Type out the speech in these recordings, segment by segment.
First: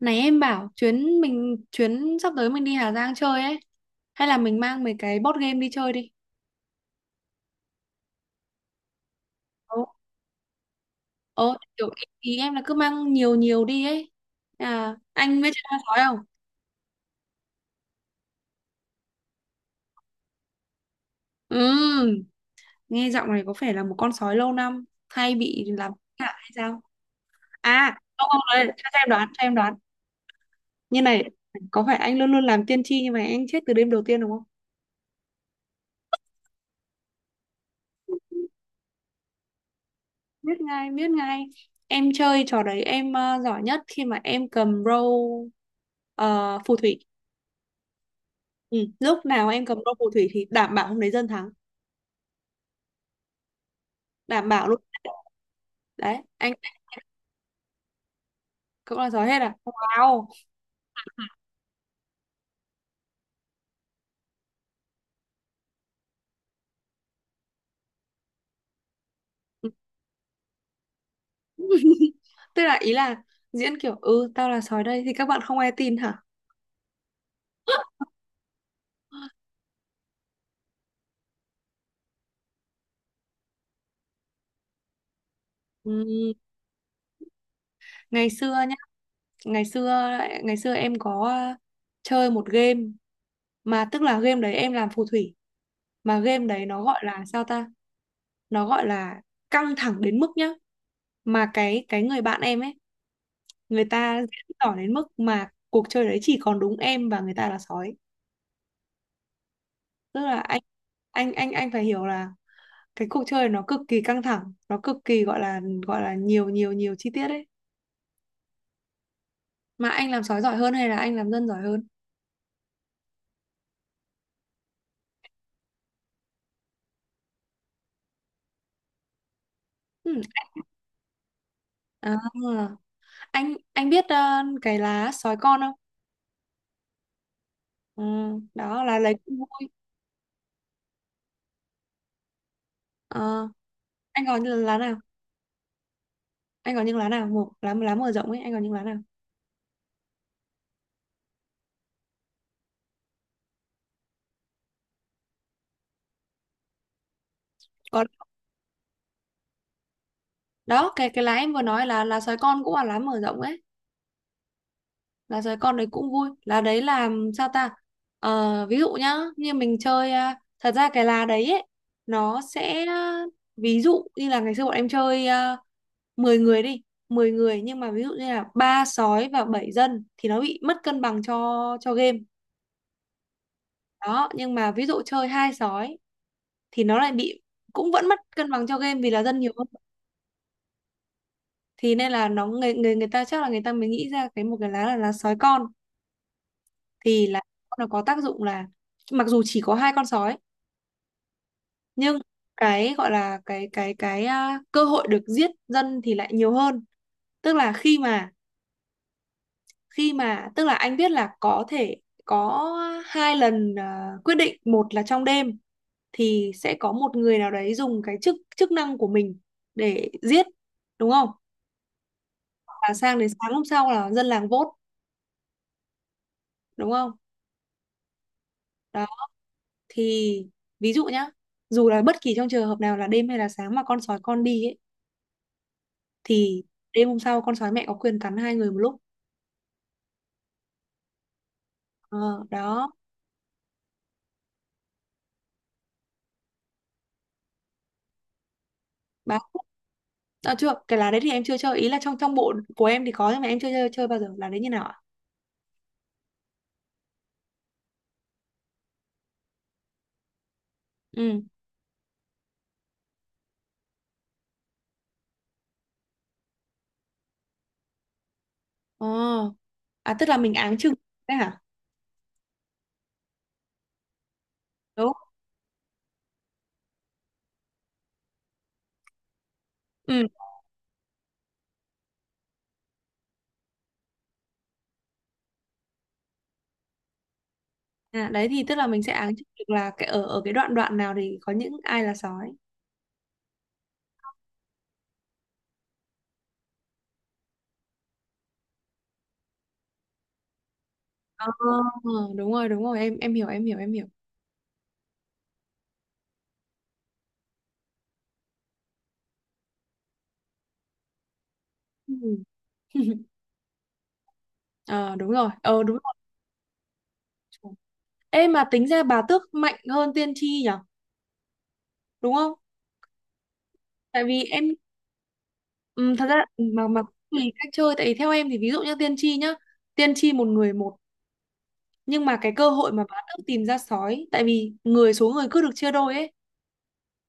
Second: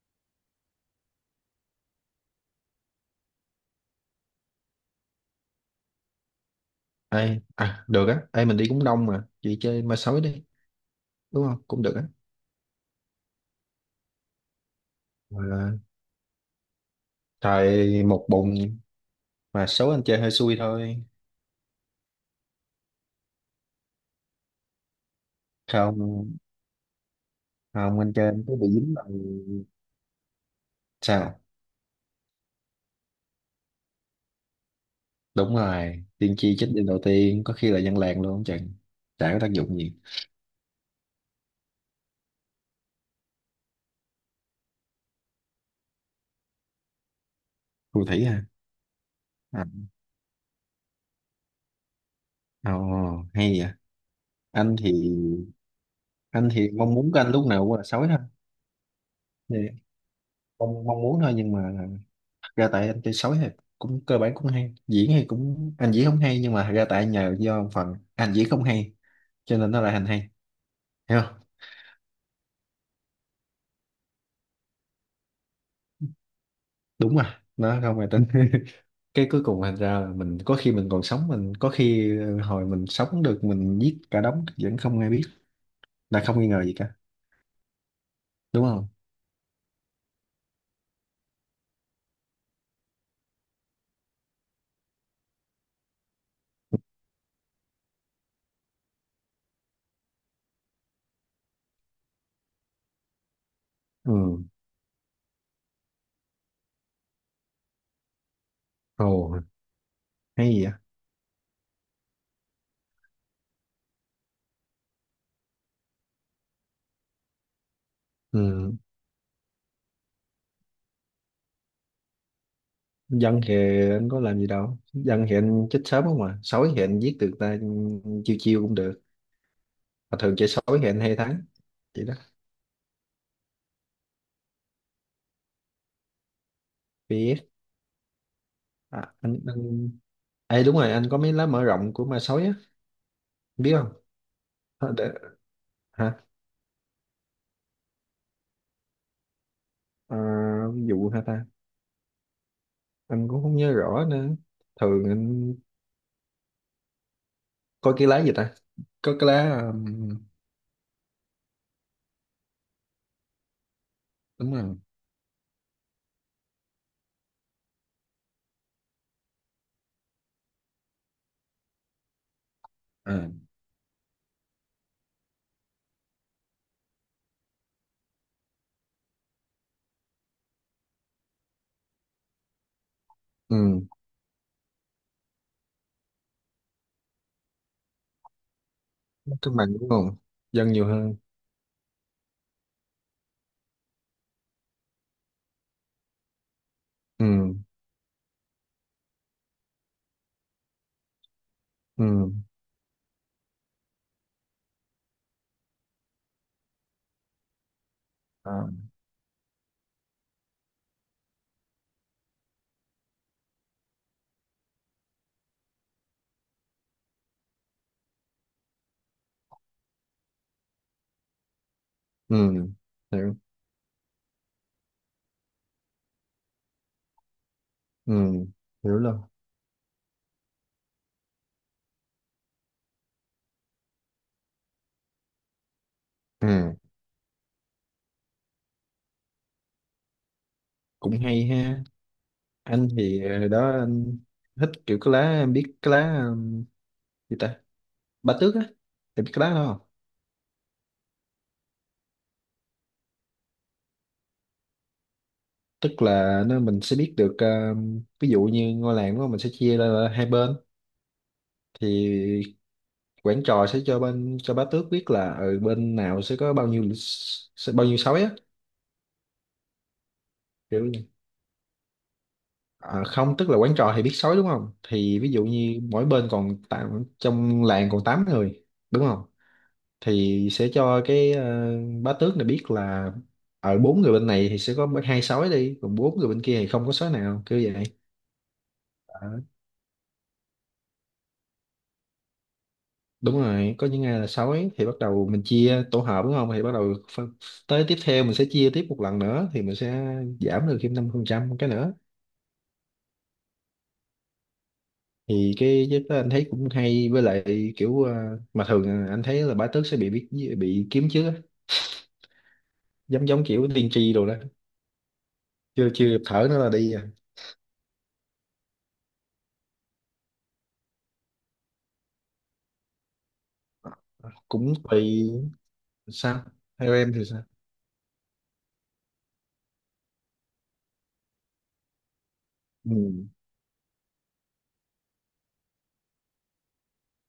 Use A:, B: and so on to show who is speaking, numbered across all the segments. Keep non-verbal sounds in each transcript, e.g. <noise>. A: Này em bảo chuyến sắp tới mình đi Hà Giang chơi ấy, hay là mình mang mấy cái board game đi chơi đi.
B: Ai à, được á, ai mình đi cũng đông mà, chị
A: Ồ,
B: chơi ma sói đi, đúng
A: ồ,
B: không? Cũng
A: kiểu
B: được
A: ý,
B: á.
A: ý em là cứ mang nhiều nhiều đi ấy. À, anh biết
B: Mà
A: chơi con sói không?
B: trời một bụng mà số anh chơi hơi xui thôi.
A: Ừ, nghe giọng này có phải là một con sói lâu năm hay bị làm hại
B: Không,
A: hay sao? À,
B: không, anh chơi
A: không không
B: anh cứ
A: đấy,
B: bị
A: cho
B: dính vào
A: em đoán, cho em đoán. Như này,
B: sao?
A: có phải anh luôn luôn làm tiên tri nhưng mà anh chết từ đêm đầu tiên đúng không?
B: Đúng rồi, tiên tri chết đêm đầu tiên, có khi là dân làng luôn không chừng. Chả có tác dụng gì.
A: Biết ngay, biết ngay. Em chơi trò đấy em giỏi nhất khi mà em cầm phù thủy.
B: Phù thủy hả?
A: Ừ. Lúc nào em
B: À.
A: cầm đôi phù thủy thì đảm bảo hôm đấy dân thắng,
B: Ồ, hay vậy.
A: đảm bảo
B: Anh
A: luôn.
B: thì
A: Đấy,
B: anh
A: anh
B: thì mong muốn của anh lúc nào cũng là sói thôi.
A: cũng là sói hết à,
B: Thì
A: wow.
B: mong mong muốn thôi nhưng mà ra tại anh chơi sói thì cũng cơ bản cũng hay diễn, thì cũng anh diễn không hay, nhưng mà ra tại nhờ do một phần anh diễn không hay cho nên nó lại thành hay, hiểu không,
A: <laughs> Tức là ý là diễn kiểu ừ tao là sói đây thì các bạn không ai tin hả?
B: đúng, mà nó không hề tính. <laughs> Cái cuối cùng thành ra là mình có khi mình còn sống, mình có khi hồi mình sống được mình giết cả đống vẫn không ai biết, là
A: Ừ.
B: không nghi ngờ gì cả,
A: Ngày xưa
B: đúng
A: nhá,
B: không.
A: ngày xưa, ngày xưa em có chơi một game, mà tức là game đấy em làm phù thủy, mà game đấy nó gọi là, sao ta, nó gọi là căng thẳng đến mức nhá, mà cái người bạn em ấy, người
B: Ừ.
A: ta diễn tỏ đến mức mà cuộc chơi đấy chỉ còn đúng em và người ta là sói.
B: Ồ,
A: Tức là
B: hay
A: anh
B: gì vậy.
A: anh anh anh phải hiểu là cái cuộc chơi nó cực kỳ căng thẳng, nó cực kỳ gọi là, gọi là nhiều nhiều nhiều chi tiết ấy.
B: Ừ,
A: Mà anh làm sói giỏi hơn hay là anh làm dân giỏi hơn?
B: dân thì anh có làm gì đâu, dân thì anh chết sớm không, mà sói thì anh giết được ta, chiêu chiêu cũng được.
A: Ừ.
B: Mà thường chơi sói thì anh hay thắng, vậy đó.
A: À, anh biết cái lá sói con không?
B: Biết.
A: Ừ. Đó là
B: À,
A: lấy cũng
B: anh,
A: vui.
B: anh... Ê, đúng rồi, anh có mấy lá mở rộng của ma sói á,
A: Ờ,
B: biết không?
A: anh có những lá
B: Hả?
A: nào,
B: Để... Hả?
A: anh có những lá nào, một lá lá mở rộng ấy, anh có những lá nào?
B: À, ví dụ hả ta? Anh cũng không nhớ rõ nữa. Thường anh coi
A: Có,
B: cái lá gì ta? Có cái lá...
A: đó cái lá em vừa nói là lá sói con cũng là lá mở rộng ấy,
B: đúng rồi.
A: là giới con đấy cũng vui, là đấy là, sao ta. Ờ, ví dụ nhá như mình chơi, thật ra cái lá đấy ấy, nó sẽ
B: À.
A: ví dụ như là ngày xưa bọn em chơi 10 người đi, 10 người, nhưng mà ví dụ như là ba sói và 7 dân thì nó bị mất cân bằng cho game.
B: Ừ,
A: Đó, nhưng mà ví dụ chơi hai sói thì nó lại bị, cũng vẫn mất cân bằng cho game vì là dân nhiều
B: cân
A: hơn.
B: bằng đúng không? Dân nhiều hơn.
A: Thì nên là nó, người người người ta chắc là người ta mới nghĩ ra một cái lá là lá sói con, thì là
B: Ừ,
A: nó có tác dụng là mặc dù chỉ có hai con sói nhưng
B: ừ,
A: cái gọi là cơ hội được giết dân thì lại nhiều hơn. Tức là khi mà
B: à.
A: khi mà tức là anh biết là có thể có hai lần quyết định, một là trong đêm thì sẽ có một người nào đấy dùng cái chức chức năng của mình để giết, đúng không?
B: Ừ,
A: Và sang đến
B: hiểu,
A: sáng hôm sau là dân làng vote, đúng không?
B: ừ, hiểu
A: Đó,
B: luôn.
A: thì ví dụ nhá, dù là bất kỳ trong trường hợp nào là đêm hay là sáng mà con sói con đi ấy thì
B: Ừ,
A: đêm hôm sau con sói mẹ có quyền cắn hai người một lúc.
B: cũng hay ha.
A: Ờ, Đó.
B: Anh thì đó anh thích kiểu cái lá, em biết cái lá gì ta? Ba tước á, em biết
A: Báo
B: cái lá
A: thức.
B: đó không?
A: À, chưa, cái lá đấy thì em chưa chơi, ý là trong trong bộ của em thì có nhưng mà em chưa chơi bao giờ, lá đấy như nào ạ?
B: Tức là nó mình sẽ biết được, ví dụ như ngôi làng đó mình sẽ chia ra là hai bên,
A: Ừ,
B: thì quản trò sẽ cho bên, cho bá tước biết là ở bên nào sẽ có bao nhiêu, sẽ bao nhiêu sói á,
A: ờ, à tức là mình áng
B: kiểu
A: chừng
B: như-
A: đấy hả?
B: à, không, tức là quản trò thì biết sói đúng không,
A: Đúng.
B: thì ví dụ như mỗi bên còn tám, trong làng còn 8 người, đúng không,
A: Ừ.
B: thì sẽ cho cái bá tước này biết là ở bốn người bên này thì sẽ có hai sói đi, còn bốn người bên kia thì không có sói nào, kiểu vậy.
A: À, đấy thì tức là mình sẽ
B: À,
A: áng chừng được là cái ở ở cái đoạn đoạn nào thì có những ai là sói.
B: đúng rồi, có những ngày là sói thì bắt đầu mình chia tổ hợp đúng không, thì bắt đầu phân, tới tiếp theo mình sẽ chia tiếp một lần nữa thì mình sẽ giảm được thêm năm phần
A: Ờ,
B: trăm cái nữa.
A: đúng rồi, đúng rồi, em hiểu, em hiểu, em hiểu.
B: Thì cái giấc đó anh thấy cũng hay, với lại kiểu mà thường anh thấy là bá tước sẽ bị biết, bị kiếm chứ,
A: Ừ.
B: giống
A: <laughs>
B: giống kiểu tiên tri đồ đó,
A: Ờ, đúng rồi, ờ,
B: chưa
A: đúng
B: chưa kịp thở nữa là đi à.
A: rồi. Ê mà tính ra bà tước mạnh hơn tiên tri nhở, đúng không, tại vì em.
B: Cũng tùy.
A: Ừ, thật ra
B: Sao,
A: mà
B: theo
A: mà
B: em
A: cũng
B: thì sao?
A: tùy cách chơi, tại vì theo em thì ví dụ như tiên tri nhá, tiên tri một người một, nhưng mà cái cơ hội mà bá
B: Ừ,
A: tước tìm ra sói, tại vì số người cứ được chia đôi ấy,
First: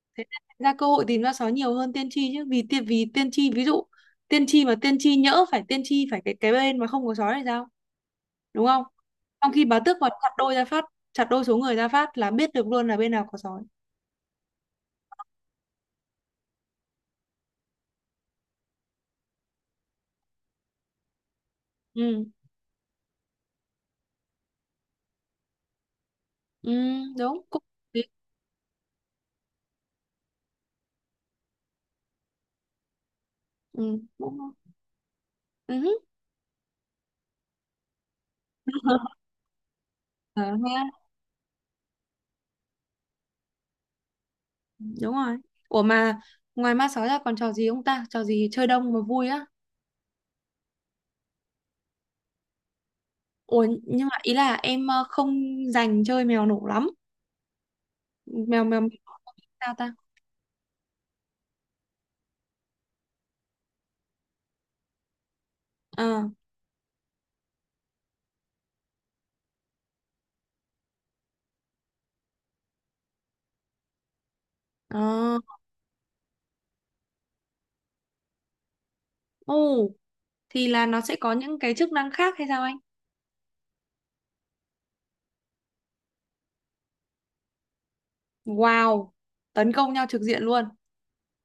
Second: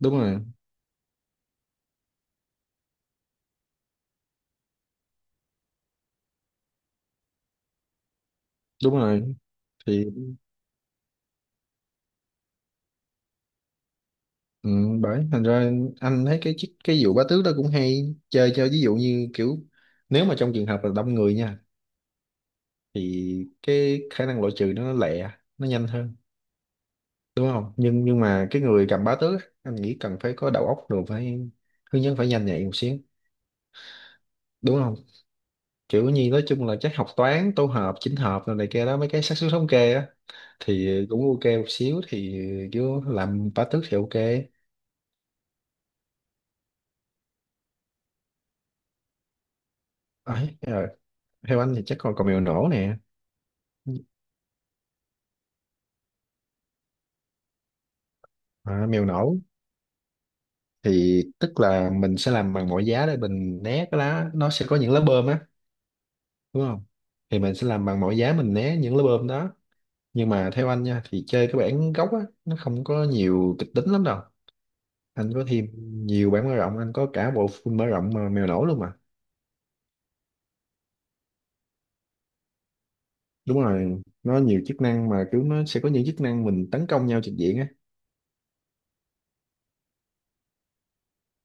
B: đúng
A: thế
B: rồi,
A: nên ra cơ hội tìm ra sói nhiều hơn tiên tri chứ, vì tiên tri ví dụ, tiên tri mà tiên tri nhỡ phải, tiên tri phải cái bên mà không có sói thì sao, đúng không?
B: đúng rồi,
A: Trong khi bá tước
B: thì
A: mà chặt đôi ra phát, chặt đôi số người ra phát là biết được luôn là bên nào có sói.
B: ừ, bởi thành ra anh thấy cái cái vụ bá tước đó cũng hay, chơi cho ví dụ như kiểu nếu mà trong trường hợp là đông người nha,
A: Ừ.
B: thì cái khả năng loại trừ nó lẹ, nó nhanh hơn,
A: Ừ đúng,
B: đúng
A: cũng
B: không. Nhưng mà cái người cầm bá tước á, anh nghĩ cần phải có đầu óc rồi, phải hướng dẫn, phải nhanh nhạy một xíu,
A: ừ, cũng
B: đúng không.
A: ừ.
B: Kiểu như nói chung là chắc học toán tổ hợp chỉnh hợp rồi này kia đó, mấy cái xác suất thống kê á,
A: <laughs>
B: thì cũng ok một xíu thì kiểu làm bá tước thì ok.
A: Đúng rồi. Ủa mà ngoài ma sói ra còn trò gì không ta, trò gì chơi đông mà vui á?
B: Ấy rồi, theo anh thì chắc còn còn mèo nổ nè.
A: Ủa nhưng mà ý là em không dành chơi mèo nổ lắm. mèo mèo,
B: À,
A: mèo
B: mèo nổ
A: sao ta.
B: thì tức là mình sẽ làm bằng mọi giá để mình né cái lá, nó sẽ có những lá bơm á,
A: ờ
B: đúng không, thì mình sẽ làm bằng mọi giá mình né những lá bơm đó. Nhưng mà theo anh nha, thì chơi cái bản gốc á, nó không có nhiều kịch tính lắm đâu. Anh
A: ờ
B: có thêm nhiều bản mở rộng, anh có cả bộ full mở rộng mà mèo nổi luôn mà.
A: Ồ, thì là nó sẽ có những cái chức năng khác hay sao anh?
B: Đúng rồi, nó nhiều chức năng, mà kiểu nó sẽ có những chức năng mình tấn công nhau trực diện á.
A: Wow, tấn công nhau trực diện luôn.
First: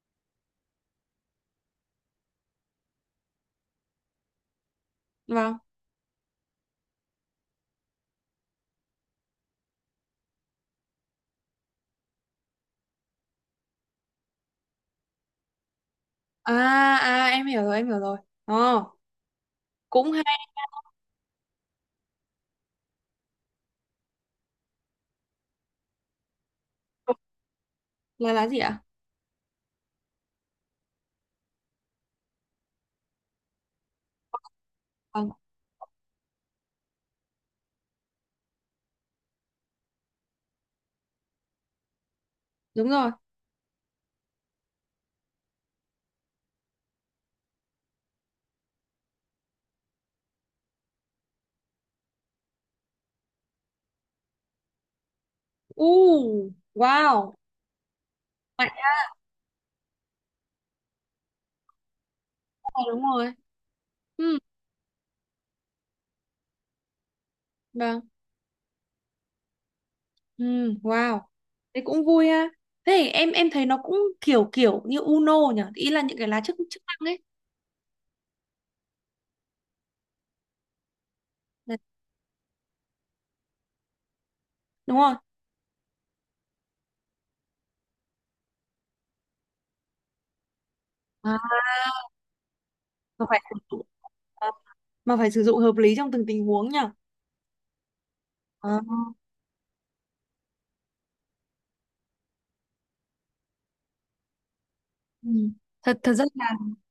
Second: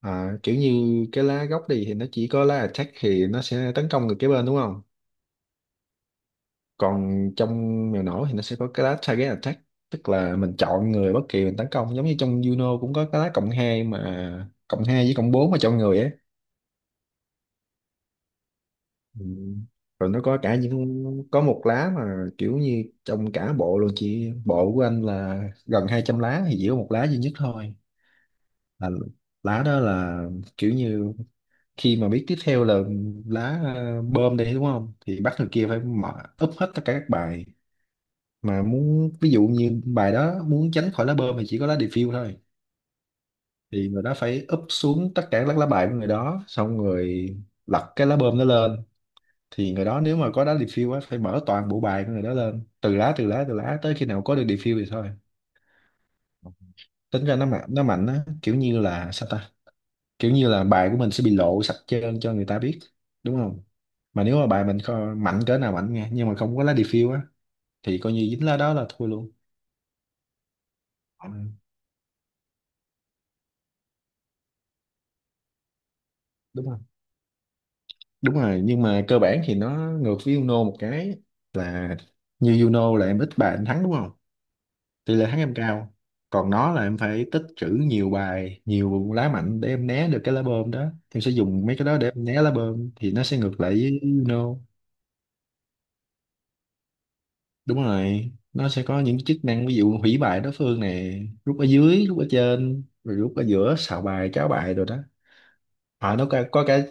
B: À, kiểu như cái lá gốc đi thì nó chỉ có lá attack, thì nó sẽ tấn công được cái bên đúng không,
A: Vâng.
B: còn trong mèo nổi thì nó sẽ có cái lá target attack, tức là mình chọn người bất kỳ mình tấn công, giống như trong Juno cũng có cái lá cộng 2 mà, cộng 2 với cộng 4 mà chọn người ấy.
A: À à, em hiểu rồi, em hiểu rồi. Ờ,
B: Ừ. Rồi
A: cũng
B: nó có
A: hay.
B: cả những, có một lá mà kiểu như trong cả bộ luôn, chị bộ của anh là gần 200 lá thì chỉ có một lá duy nhất thôi,
A: Là lá gì ạ?
B: là lá đó là kiểu như khi mà biết tiếp theo là lá bơm đi, đúng không, thì
A: Vâng,
B: bắt người kia phải mở, úp hết tất cả các bài, mà muốn ví dụ như bài đó muốn tránh khỏi lá bơm thì chỉ có lá refill thôi,
A: đúng rồi.
B: thì người đó phải úp xuống tất cả các lá bài của người đó, xong người lật cái lá bơm nó lên, thì người đó nếu mà có đá refill á, phải mở toàn bộ bài của người đó lên từ lá tới khi nào có được refill thì thôi.
A: U
B: Tính
A: wow,
B: ra nó mạnh, nó mạnh á, kiểu
A: mạnh
B: như
A: ra.
B: là sao ta, kiểu như là bài của mình sẽ bị lộ sạch trơn cho người ta
A: Rồi,
B: biết,
A: đúng rồi.
B: đúng không. Mà nếu
A: Ừ.
B: mà bài mình mạnh cỡ nào mạnh nha, nhưng mà không có lá refill á, thì
A: Vâng.
B: coi như dính lá đó là thua luôn.
A: Ừ, wow.
B: Ừ,
A: Thế cũng vui ha. Thế thì em thấy nó cũng kiểu kiểu như Uno nhỉ, ý là những cái lá chức
B: đúng
A: chức
B: không,
A: năng ấy.
B: đúng rồi, nhưng mà cơ bản thì nó ngược với Uno một cái
A: Đấy.
B: là, như Uno là em ít bài em thắng đúng không,
A: Đúng
B: tỷ
A: rồi.
B: lệ thắng em cao, còn nó là em phải tích trữ nhiều bài, nhiều lá mạnh để em né được cái lá bơm đó, em sẽ
A: À,
B: dùng mấy cái đó để em né lá bơm, thì nó
A: mà
B: sẽ
A: phải sử
B: ngược lại
A: dụng
B: với
A: à,
B: Uno.
A: mà phải sử dụng hợp lý trong từng tình huống nhỉ.
B: Đúng rồi, nó
A: À.
B: sẽ có những chức năng ví dụ hủy bài đối phương này, rút ở dưới, rút ở trên, rồi rút ở giữa, xào bài, cháo bài, rồi đó.
A: Ừ. Thật thật
B: À,
A: ra
B: nó có,
A: là
B: có cái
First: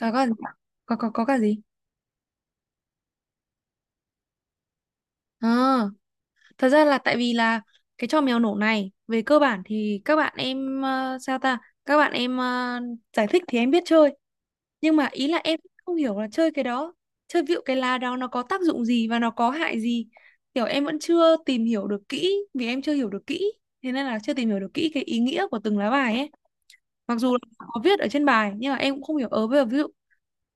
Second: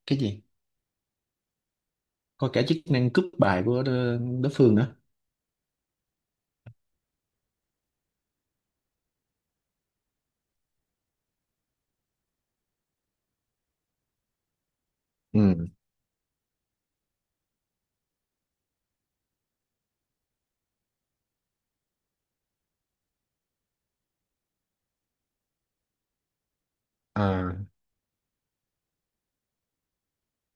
A: có,
B: cái gì,
A: có cả gì?
B: có cả chức năng cướp bài của đối đối phương nữa.
A: À, thật ra là tại vì là cái trò mèo nổ này về cơ bản thì các bạn em, sao ta? Các bạn em giải thích thì em biết chơi, nhưng mà ý là em
B: Ừ.
A: không hiểu là chơi cái đó, chơi vịu cái lá đó nó có tác dụng gì và nó có hại gì, kiểu em vẫn chưa tìm hiểu được kỹ vì em chưa hiểu được kỹ, thế nên là chưa tìm hiểu được kỹ cái ý nghĩa của từng lá bài ấy. Mặc dù là
B: À,
A: có viết ở trên bài nhưng mà em cũng không hiểu. Ờ Bây giờ ví dụ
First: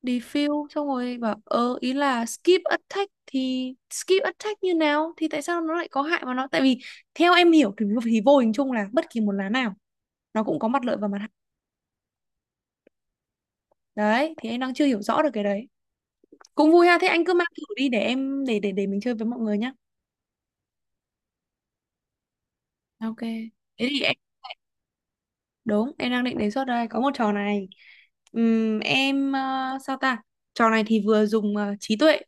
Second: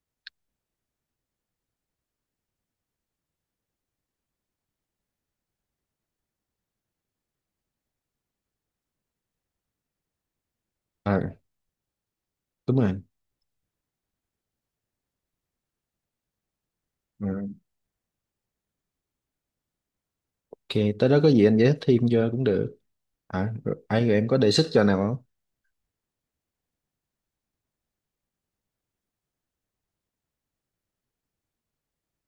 A: defuse xong rồi bảo, ý là skip attack thì skip attack như nào thì tại sao nó lại có hại, mà nó tại vì theo em hiểu thì vô hình chung là bất kỳ một lá nào nó cũng có mặt lợi và
B: ờ,
A: mặt hại.
B: đúng rồi.
A: Đấy thì em đang chưa hiểu rõ được cái đấy. Cũng vui ha, thế anh
B: Ờ,
A: cứ mang thử đi để em, để mình chơi với mọi người nhá.
B: ok, tới đó có gì anh giải thích thêm cho cũng được.
A: Ok.
B: À, rồi,
A: Thế thì
B: ai, rồi
A: em,
B: em có đề xuất cho nào không?
A: đúng, em đang định đề xuất đây, có một trò này. Sao ta. Trò này thì vừa dùng trí tuệ,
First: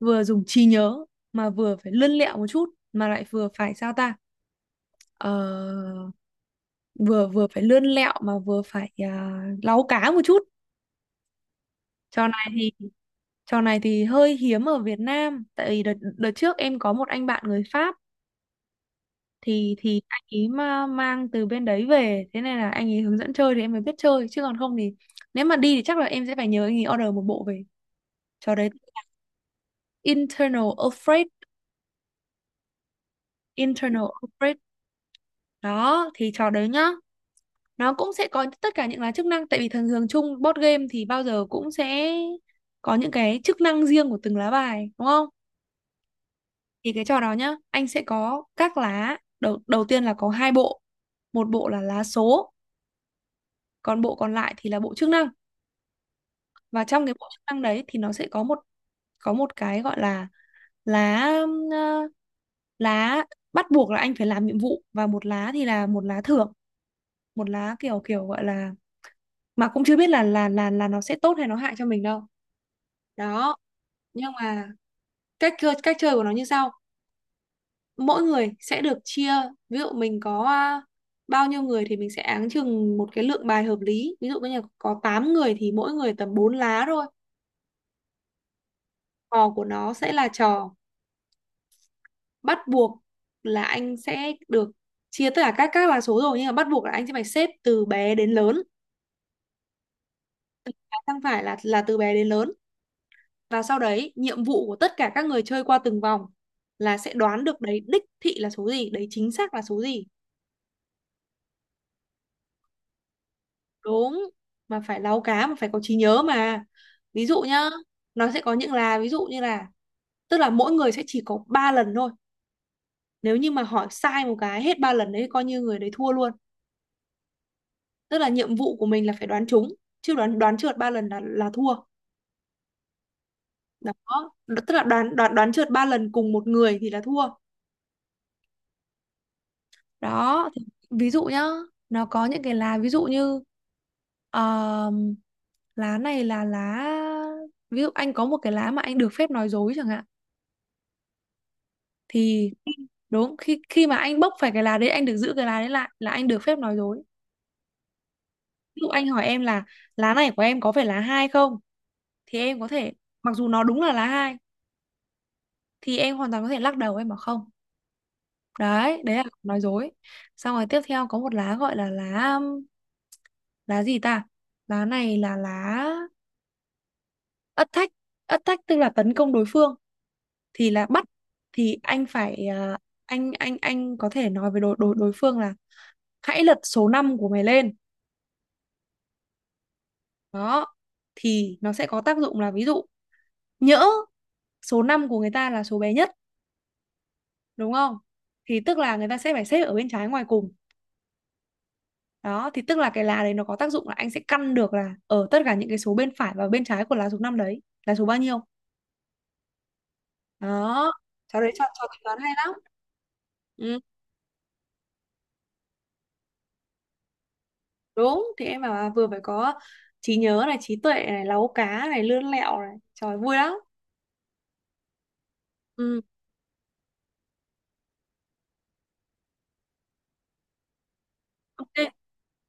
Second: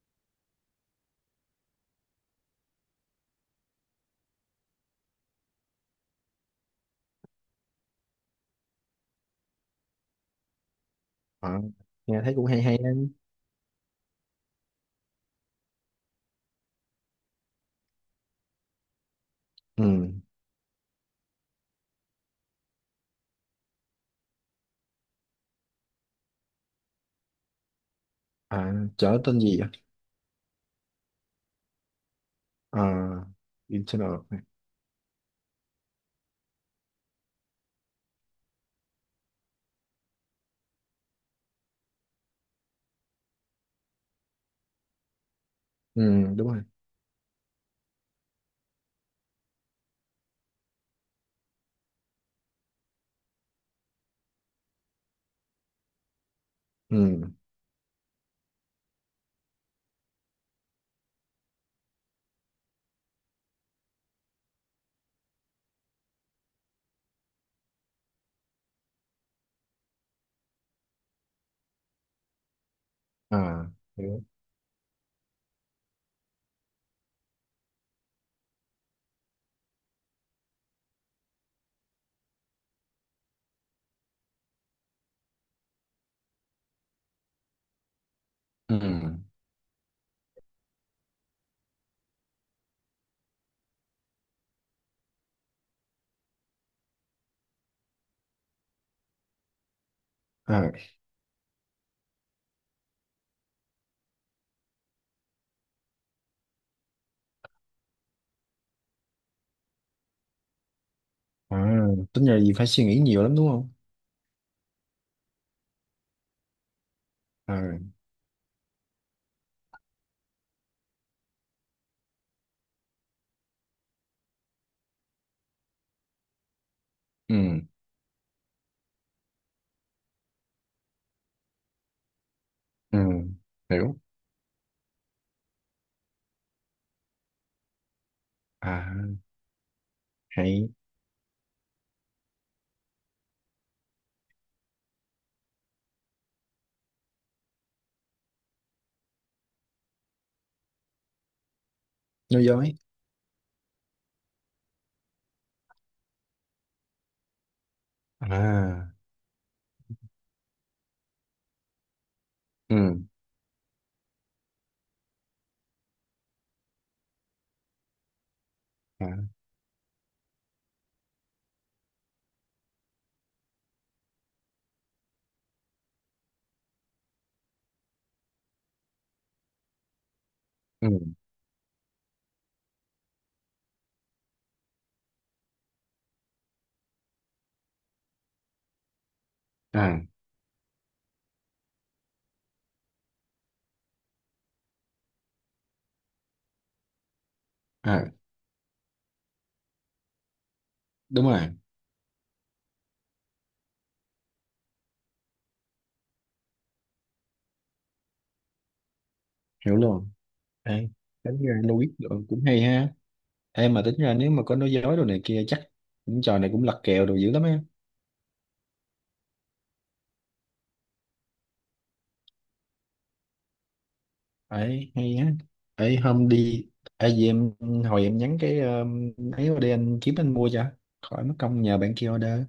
A: vừa dùng trí nhớ, mà vừa phải lươn lẹo một chút mà lại vừa phải, sao ta. Ờ, vừa vừa phải lươn lẹo mà vừa phải láu cá một chút.
B: Ờ, nghe
A: trò
B: thấy cũng
A: này
B: hay
A: thì
B: hay đấy.
A: trò này thì hơi hiếm ở Việt Nam, tại vì đợt trước em có một anh bạn người Pháp, thì
B: Ừ.
A: thì anh ý mà mang từ bên đấy về, thế nên là anh ý hướng dẫn chơi thì em mới biết chơi chứ còn không thì nếu mà đi thì chắc là em sẽ phải nhờ anh ý order một bộ về, trò đấy
B: À, chở tên gì vậy?
A: internal upgrade,
B: À,
A: internal
B: internal.
A: upgrade. Đó thì trò đấy nhá, nó cũng sẽ có tất cả những là chức năng, tại vì thường thường chung board game thì bao giờ cũng sẽ có những cái chức năng riêng của từng lá bài, đúng không?
B: Ừ, đúng rồi.
A: Thì cái trò đó nhá, anh sẽ có các lá, đầu đầu tiên là có hai bộ, một bộ là lá số, còn bộ còn lại thì là bộ chức năng. Và
B: Ừ.
A: trong cái bộ chức năng đấy thì nó sẽ có một cái gọi là lá, ờ, lá bắt buộc là anh phải làm nhiệm vụ, và một lá thì là một lá thưởng, một lá kiểu kiểu gọi là, mà cũng chưa biết là nó sẽ tốt hay nó hại cho mình đâu. Đó.
B: À, hiểu.
A: Nhưng mà cách chơi của nó như sau, mỗi người sẽ được chia, ví dụ mình có bao nhiêu người thì mình sẽ áng chừng một cái lượng bài hợp lý, ví dụ như là có 8 người thì mỗi người tầm 4 lá thôi.
B: Ừ.
A: Trò của nó sẽ là trò bắt buộc là anh sẽ được chia tất cả các là số rồi, nhưng mà bắt buộc là anh sẽ phải xếp từ bé đến lớn,
B: À,
A: không phải là từ bé đến lớn. Và sau đấy nhiệm vụ của tất cả các người chơi qua từng vòng là sẽ đoán được đấy đích thị là số gì, đấy chính xác là số gì.
B: à, tính ra gì phải suy nghĩ nhiều lắm đúng không.
A: Đúng. Mà phải láu cá mà phải có trí nhớ mà. Ví dụ nhá,
B: À,
A: nó sẽ có những là ví dụ như là, tức là mỗi người sẽ chỉ có 3 lần thôi, nếu như mà hỏi sai một cái hết 3 lần đấy coi như người đấy thua luôn.
B: ừ,
A: Tức là nhiệm vụ của mình là phải đoán trúng, chứ đoán đoán trượt ba lần là thua.
B: ừ, hiểu.
A: Đó, tức là đoán đoán đoán trượt ba lần cùng một người thì là thua.
B: À,
A: Đó thì
B: hay.
A: ví dụ nhá, nó có những cái lá ví dụ như, ờm, lá này là lá, ví dụ anh có một cái lá mà anh được phép nói dối chẳng hạn,
B: Nói
A: thì
B: dối?
A: đúng, khi khi mà anh bốc phải cái lá đấy anh được giữ cái lá đấy lại là anh được phép nói dối. Ví dụ
B: À,
A: anh hỏi em là lá này của em có phải lá hai không, thì em có
B: ừ,
A: thể, mặc dù nó đúng là lá hai, thì em hoàn toàn có thể lắc đầu em bảo không. Đấy,
B: à,
A: đấy là nói dối. Xong rồi tiếp theo có một lá gọi là lá, lá gì ta, lá này là lá ất thách. Ất thách tức là tấn công đối phương, thì là
B: ừ,
A: bắt, thì anh phải anh có thể nói với đối đối đối phương là hãy lật số 5 của mày lên.
B: à,
A: Đó, thì nó sẽ có tác dụng là, ví dụ, nhỡ số 5 của người ta là số bé nhất, đúng không,
B: à,
A: thì tức là người ta sẽ phải xếp ở bên trái ngoài cùng.
B: đúng rồi,
A: Đó thì tức là cái lá đấy nó có tác dụng là anh sẽ căn được là ở tất cả những cái số bên phải và bên trái của lá số 5 đấy là số bao nhiêu.
B: hiểu luôn. Ê,
A: Đó, cháu
B: tính
A: đấy
B: ra
A: cho
B: Louis
A: tính toán
B: rồi
A: hay
B: cũng
A: lắm.
B: hay ha. Em
A: Ừ,
B: mà tính ra, nếu mà có nói dối đồ này kia chắc những trò này cũng lật kèo đồ dữ lắm á.
A: đúng thì em bảo là vừa phải có trí nhớ này, trí tuệ này, láu cá này, lươn lẹo này, trời vui lắm.
B: Ấy hay á. Ấy
A: Ừ,
B: hôm đi, ấy gì em, hồi em nhắn cái ấy, qua đây anh kiếm anh mua cho, khỏi mất công
A: ok,
B: nhờ bạn kia order.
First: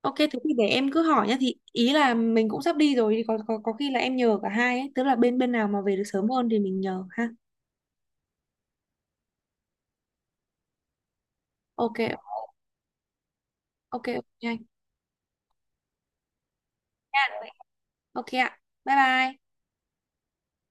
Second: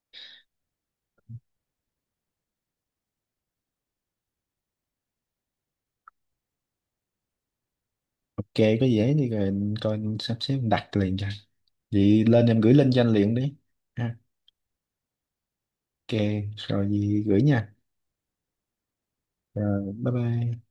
A: ok, thế thì để em cứ hỏi nhá, thì ý là mình cũng sắp đi rồi thì có khi là em nhờ cả hai ấy, tức là bên bên nào mà về được sớm hơn thì mình nhờ ha.
B: Ok, có dễ thì rồi anh coi anh sắp xếp anh đặt liền cho.
A: Ok,
B: Vậy lên em gửi link cho anh liền đi,
A: ok,
B: ha.
A: ok, anh
B: Ok, rồi
A: nha.
B: gì gửi nha.
A: Ok ạ. Bye bye.
B: Rồi, bye bye.